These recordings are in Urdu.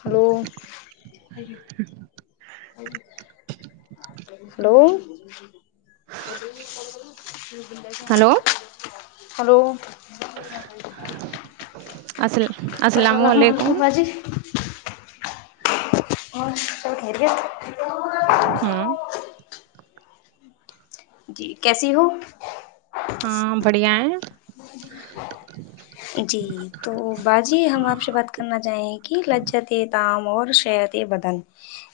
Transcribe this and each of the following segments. [inaudible] ہلو ہلو ہلو ہلو اسلا اسلام السلام علیکم [inaudible] اور سب [unintelligible] ٹھیک ہے ہوں جی کیسی ہو ہاں بڑیایں جی تو باجی ہم آپ سے بات کرنا چاہیں کہ لجت تام اور شر بدن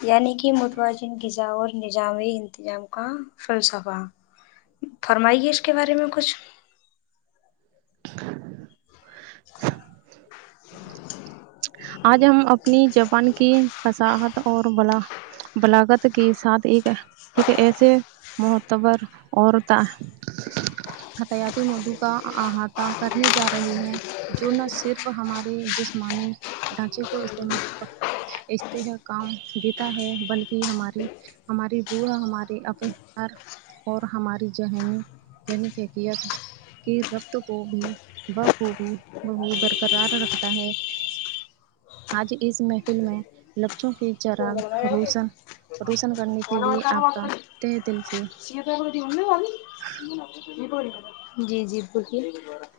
یعنی کہ متوازن غذا اور نظامی انتظام کا فلسفہ فرمائیے اس کے بارے میں کچھ آج ہم اپنی جاپان کی فصاحت اور بلا بلاگت کے ساتھ ایک ہے ایک ایسے معتبر اور تا حتیاتی اردو کا احاطہ کرنے جا رہے ہیں جو نہ صرف ہمارے جسمانی ڈھانچے کو استعمال استہ کام دیتا ہے بلکہ ہماری ہماری بوا ہماری اقل پر اور ہماری ذہنی ذہنی فحقیت کی ربت کو بھی بخوبی [inaudible] برقرار رکھتا ہے آج اس محفل میں لکچوں کی جرہ روشن روسن کرنے کے لیے آپ کا تہ دل سے [unintelligible] جی جی بولئے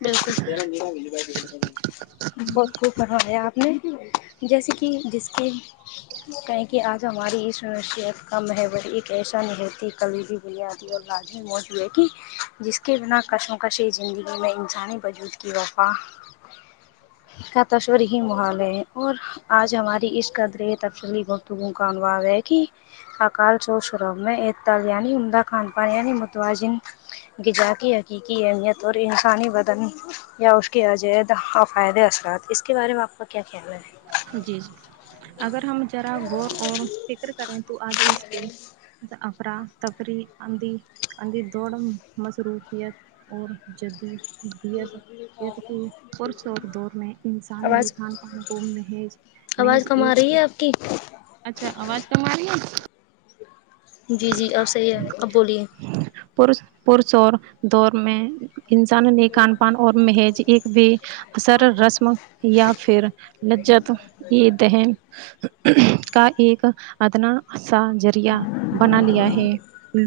بالکل بہت خوب فرمایا آپ نے جیسے کہ جس کی کہیں کہہ آج ہماری اس [unintelligible] کا محبور ایک ایسا نہیں ہےکی کلبی [unintelligible] آتی ہے اور رات میں موج بھی ہے کہ جس کے بنا کشمکشی زندگی میں انسانی وجود کی وفا کا تشور ہی ماحول ہے اور آج ہماری اس قدر تفصلی بہت [unintelligible] خان پان یعنی متواجن غذا کی حقیقی اہمیت اور انسانی بدن یا اس کے عجید اقائدہ اثرات اس کے بارے میں آپ کا کیا خیال ہے جی جی اگر ہم ذرا غور اور فکر کریں تو آگے اس کے افرا تفریح اندھی اندھی دوڑ مصروفیت اور جدی آواز [unintelligible] کھان پان کو میں آواز کم آ رہی ہے آپ کی اچھا آواز کم آ رہی ہے جی جی اب صحیح ہے اب بولیے پرس پرس اور دور میں انسان نے کان پان اور مہیج ایک بھی اثر رسم یا پھر لجت یہ دہن کا ایک ادنا سا ذریعہ بنا لیا ہے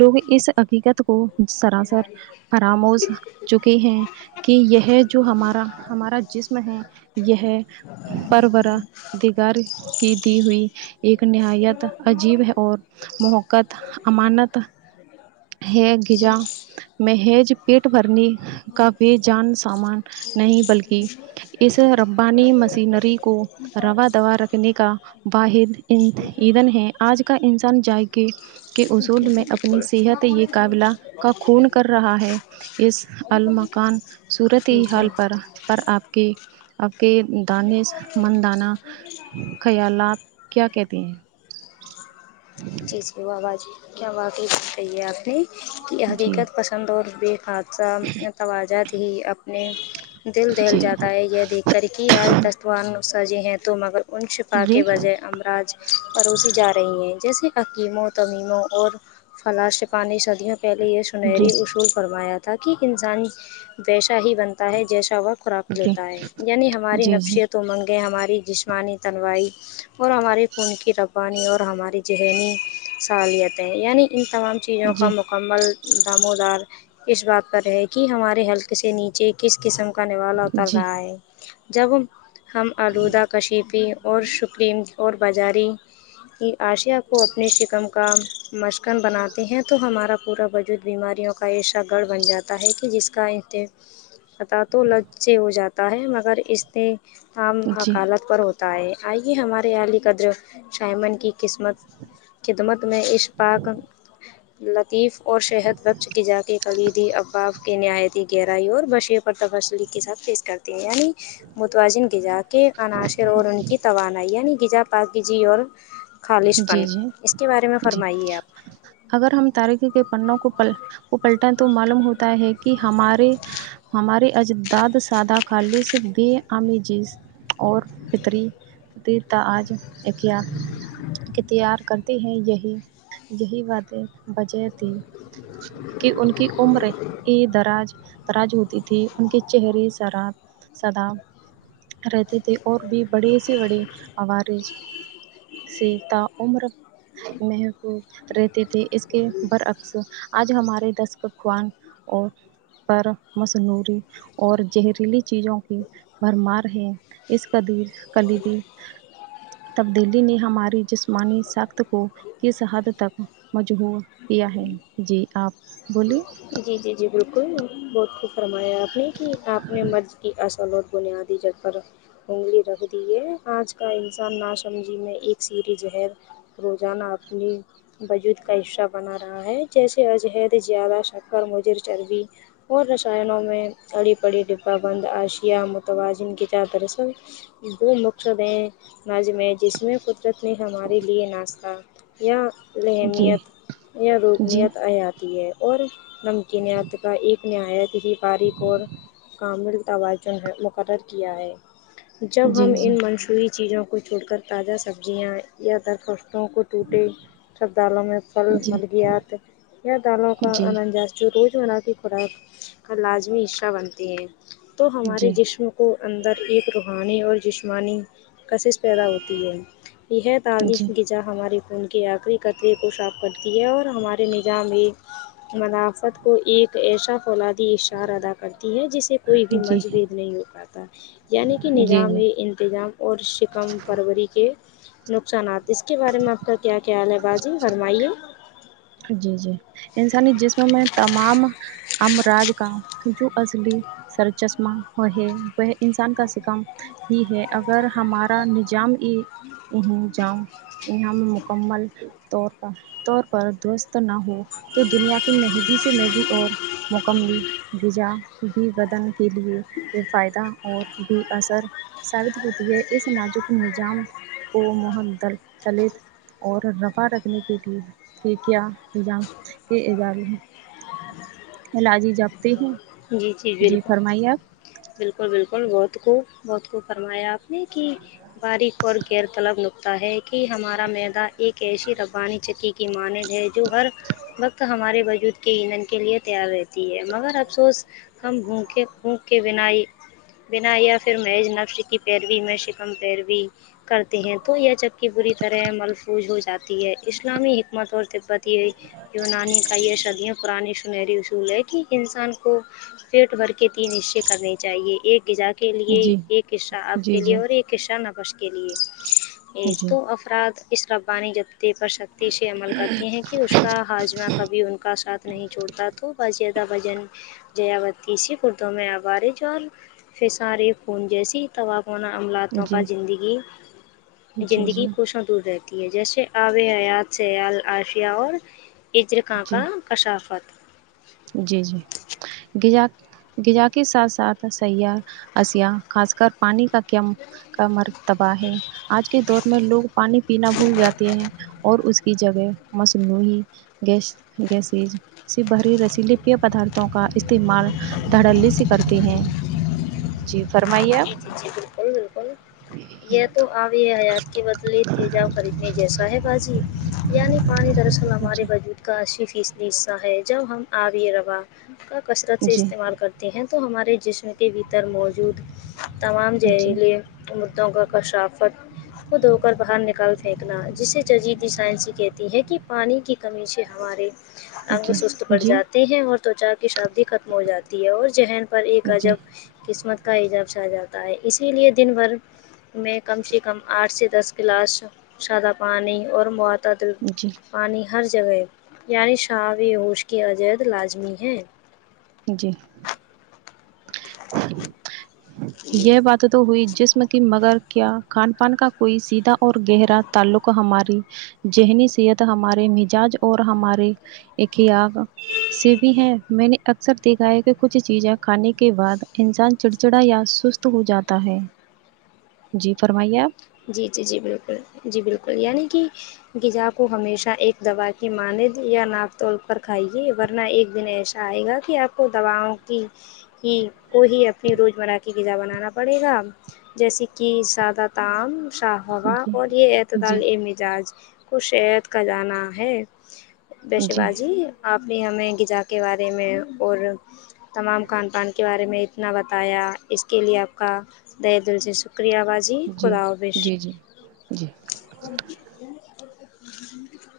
تو بھی اس حقیقت کو سراسر پراموش چک ت ہیں کہ یہ ہے جو ہمارا ہمارا جسم یہ ہے پروارہ دیگار کی دی ہوئی ایک نہایت عجیب ہے اور محقت امانت ہے گزا مہیج پیٹ بھرنی کا بےجان سامان نہیں بلکہ اس ربانی مشینری کو روا دوا رکھنے کا واحد ادھن ہے آج کا انسان جگہ کے اصول جی میں جی اپنی بالکل صحت یہ قابلہ کا خون کر رہا ہے اس المکان صورت ہی ٹھیک حال ہے پر پر آپ کی آپ کے دانس مند دانہ خیالات کیا کہتے ہیں جی جی وہی وح جی کیاہے واقعے بات کی آپ نے کہ جی حقیقت پسند اور بے کاد سام متوجہ دی اپنے دل دہل جی جاتا ہے یہ دیکھ کر کہ آج دستوان سجے ہیں تو مگر ان شفا جی کے بجائے امراض پروسی جا رہی ہیں جیسے حکیمو تمیموں اور فلاں شفا نے صدیوں پہلے یہ جی سنہری جی اصول فرمایا تھا کہ انسان ویشا ہی بن تا ہے جیسا و خوراک جی لیتا ہے یعنی ہماری جی نفسیت تو منگ گے ہماری جسمانی تنوائی اور ہمارے خون کی ربوانی اور ہمارے ذہنی سالیتیں یعنی ان تمام چیزوں کا جی مق مکمل دامودار اس بات پر ہے کہ ہمارے حلقے سے نیچے کس قسم کا نوالا اتار جی رہا ہے جب ہم ہم آلودہ کشیفی اور شکرین اور بازاری کی آشیا کو اپنی ش ہم کام مشکن بناتے ہیں تو ہمارا پورا وجود بیماریوں کا ایشا گڑھ بن جاتا ہے کہ جس کاتے پاتا تو لج سے ہو جاتا ہے مگر اس نے عام جی حکالت پر ہوتا ہے آئیے ہمارے عالی قدر شائمن کی قسمت خدمت میں اشق پاک لطیف اور شہد بخش کے جا کے کلییدی اباف کے نہایتتی گہرائی اور بشییر اور تبسلی کے ساتھ پیش کرتے ہیں یعنی متوازن کے جات کے عناصر اور ان کی توانائی یعنی گجا پکیزی اور خالش فن جی جی جی اگر ہم تاریخی کے پنوں کو پ کو پلٹا تو معلوم ہوتا ہے کی ہمارےآہ ہمارے اجداد سادہ خالص بے عام جیز اور پتری دیتا آج ایک یار کی تیار کرتی ہیں یہی یہی باتیں بجہ تھی کہ ان کی عمر ای دراج تراج ہوتی تھی ان کے چہرے سرا سدا رہتے تھے اور بھی بڑے سے بڑے عوارے سے تا عمر محفوظ رہتے تھے اس کے برعکس آج ہمارے دستر خوان اور پر مصنوری اور جہریلی چیزوں کی بھرمار ہیں اس قدیر کلیبی حا تبدیلی نے ہماری جسمانی سخت کو کس حد تک مجبور کیا ہے جی آپ بولیے جی جی جی بالکل بہت خوب فرمایا آپ نے کہ آپ نے مرض کی اصل اور بنیاد جی جگ پر انگلی رکھ دی ہے آج کا انسان ناسمجی میں ایک سیریز رہے روزانہ اپنی وجود کا حشش بنا رہا ہے جیسے عجہد زیادہ شک اور مجھے چربی اور رشائنوں میں اڑی پڑی ڈبہ بند آشیا متوازن کی چار طرف سے دو مقصد ہے نظم جس میں قدرت نے ہمارے لیے ناشتا یا جی اہمیت یا وہ جی روبنیت آجا تی ہے اور نمکنت کا ایک نہایت ہی باریک اور کامل تاوا ز مقرر کیا ہے جب ہم جی جی ان منشوعی چیزوں کو چھوڑ کر تازہ سبزیاں یا درخشستوں کو ٹوٹی سب دالوں میں پھل جی ملگیات یا دالوں کا جی مشجو رو کی خوراک کا لازمی حصہ بنتے ہیں تومعصوم ہمارے جی جشم کو اندر ایک روحانی اور جشمانی کشش پیدا ہوتی ہے یہ ہی تالش جی جہاں ہماری خون کے آخری قتریے کو صاف کرتی ہے اور ہمارے نظام بھی منافت کو ایک ایشا فولا اشار ادا کرتی ہے جسے کوئی بھی جی مرض بید نہیں ہو پاتا یعنی کہ جی نظام جی یے انتظام اور شکم فروری کے نقصانات ا اس کے بارے میں آپ کا کیا کیال ہے باجی فرمائیے ہا جی جی انسانی جسم میں تمام امراج کام جو اصلی سرچسمہ وہ ہے وہ انسان کا سکم ہی ہے اگر ہمارا نجام ان جام یہاں مکمل طور پر طور پر درست نہ ہو تو دنیا کی مہگی سے اور مکمل غیجا بھی بدن کے لیے ب فائدہ اور بھی اثر ثابت ہوتی ہے اس ناجک نیجام کو موہن دل دلت اور روا رکھنے کے لیے کہ کیا [unintelligible] الاجی جپتی ہیں جی جی بالکل فرمائیے آپ بالکل بالکل بہت خوب بہت خوب فرمایا آپ نے کی باریک اور غیر طلب نکتا ہے کہ ہمارا میدا ایک ایسی ربانی چتی کی ماند ہے جو ہر وقت ہمارے وجود کے امنڈ کے لیے تیار رہتی ہے مگر افسوس ہم ہھونکیں ہھونک کے بنائی بنا یا پھر میںج نف شکی پیروی میں شکم پیروی کرتے ہیں تو یہ چککی بری طرح محفوظ ہو جاتی ہے اسلامی حکمت اور تبت یہ ہے یونانی کا یہ شدیاں پرانی سنہری اصول ہے کہ انسان کو کو فیٹ بھر کے تین حصے کرنے چاہیئے ایک گغذا کے کے لیئے جی ایک حصہ آپ جی کے لئے جی اور ایک حصہ نفش کے لیئے جی تو اف افراد اس ربانی جدے پر سختی سے عمل کرتی ہیں کہ اس کا ہاجمہ کبھی ان کا ساتھ نہیں چھڑتا تو بس زدہ بجن جیاوتیسیی کردوں میں عوارج اور فسار خون جیسی طاوا ہونا جی عملاتوں کا جی زندگی زندگی جی کووشوں دور رہ تی ہے جیسے آب حیات سیال عاشیہ اور اجرکاں کا جی کشافت جی جی غذا غذا کے ساتھ ساتھ سیاح اشیا خاص کر پانی کا کیم کا مرتباہ ہے آج کے دور میں لوگ پانی پینا بھول جاتے ہیں اور اس کی جگہ مصنوعی گیس گیسسیج س باہری ریس پی لیپیا پدارتھوں کا استعمال دھڑلی سے کرتے ہیں جی فرمائیےاپ جی جی جی بالکل بالکل جی یہ تو آامی حیات کے بدلے تے جاب خریدنے جیسا ہے باجی یعنی پانی دراصل ہمارے جی بجود کا سی فیصدی حصہ ہے جب ہم آبی روا کا کثرت سے جی استعمال کرتے ہیں تو ہمارے جسم کے بھیتر موجود تمام جی زہریلے مدوں کا کشافت کو دھو کر باہر نکال پھینکنا جسے ججیدی سائنسی کہتی ہیں کہ پانی کی کمی سے ہمارے انگ سست پڑ جی جاتے ہیں اور تچا کی شادی ختم ہو جاتی ہے اور ذہن پر ایک جی عجب قسمت کا اعجاب سا جاتا ہے اسی لیے دن بھر میں کم سے کم آٹھ سے دس گلاس سادہ پانی اور مطعدل جی پانی ہر جگہ یعنی شابی ہوش کی عجید لازمی ہے جی یہ بات توتو ہوئی جسم کی مگر کیا کھان پان کا کوئی سیدھا اور گہرا تعلق ہماری ذہنی صحت ہمارے مزاج اور ہمارے ایکیا سے بھی ہیں میں نے اکثر دیکھا ہے کہ کچھ چیزیں کھانے کے بعد انسان چڑچڑا یا سست ہو جاتا ہے جی فرمائیے آپ جی جی جی بالکل جی بالکل یعنی کہ غزا کو ہمیشہ ایک دوا کے ماند یا ناک توول پر کھائیے ورنہ ایک دن ایسا آ ئے گا کہ آپ کو دواؤں کی ہی کو ہی اپنی روزمرہ کی غذا بنانا پڑے گا جیسے کہ سادہ ت شاہ ہووا جی اور یہ اعتدال جی ا مزاج کو شہت کا جانا ہے بیشے جی بازی آپ نے ہمیں غذا کے بارے میں اور تمام کھان پان کے بارے میں اتنا بتایا اس کے لیے آپ کا طحے دل سے شکریہ باجی جی جی جی جی [unintelligible]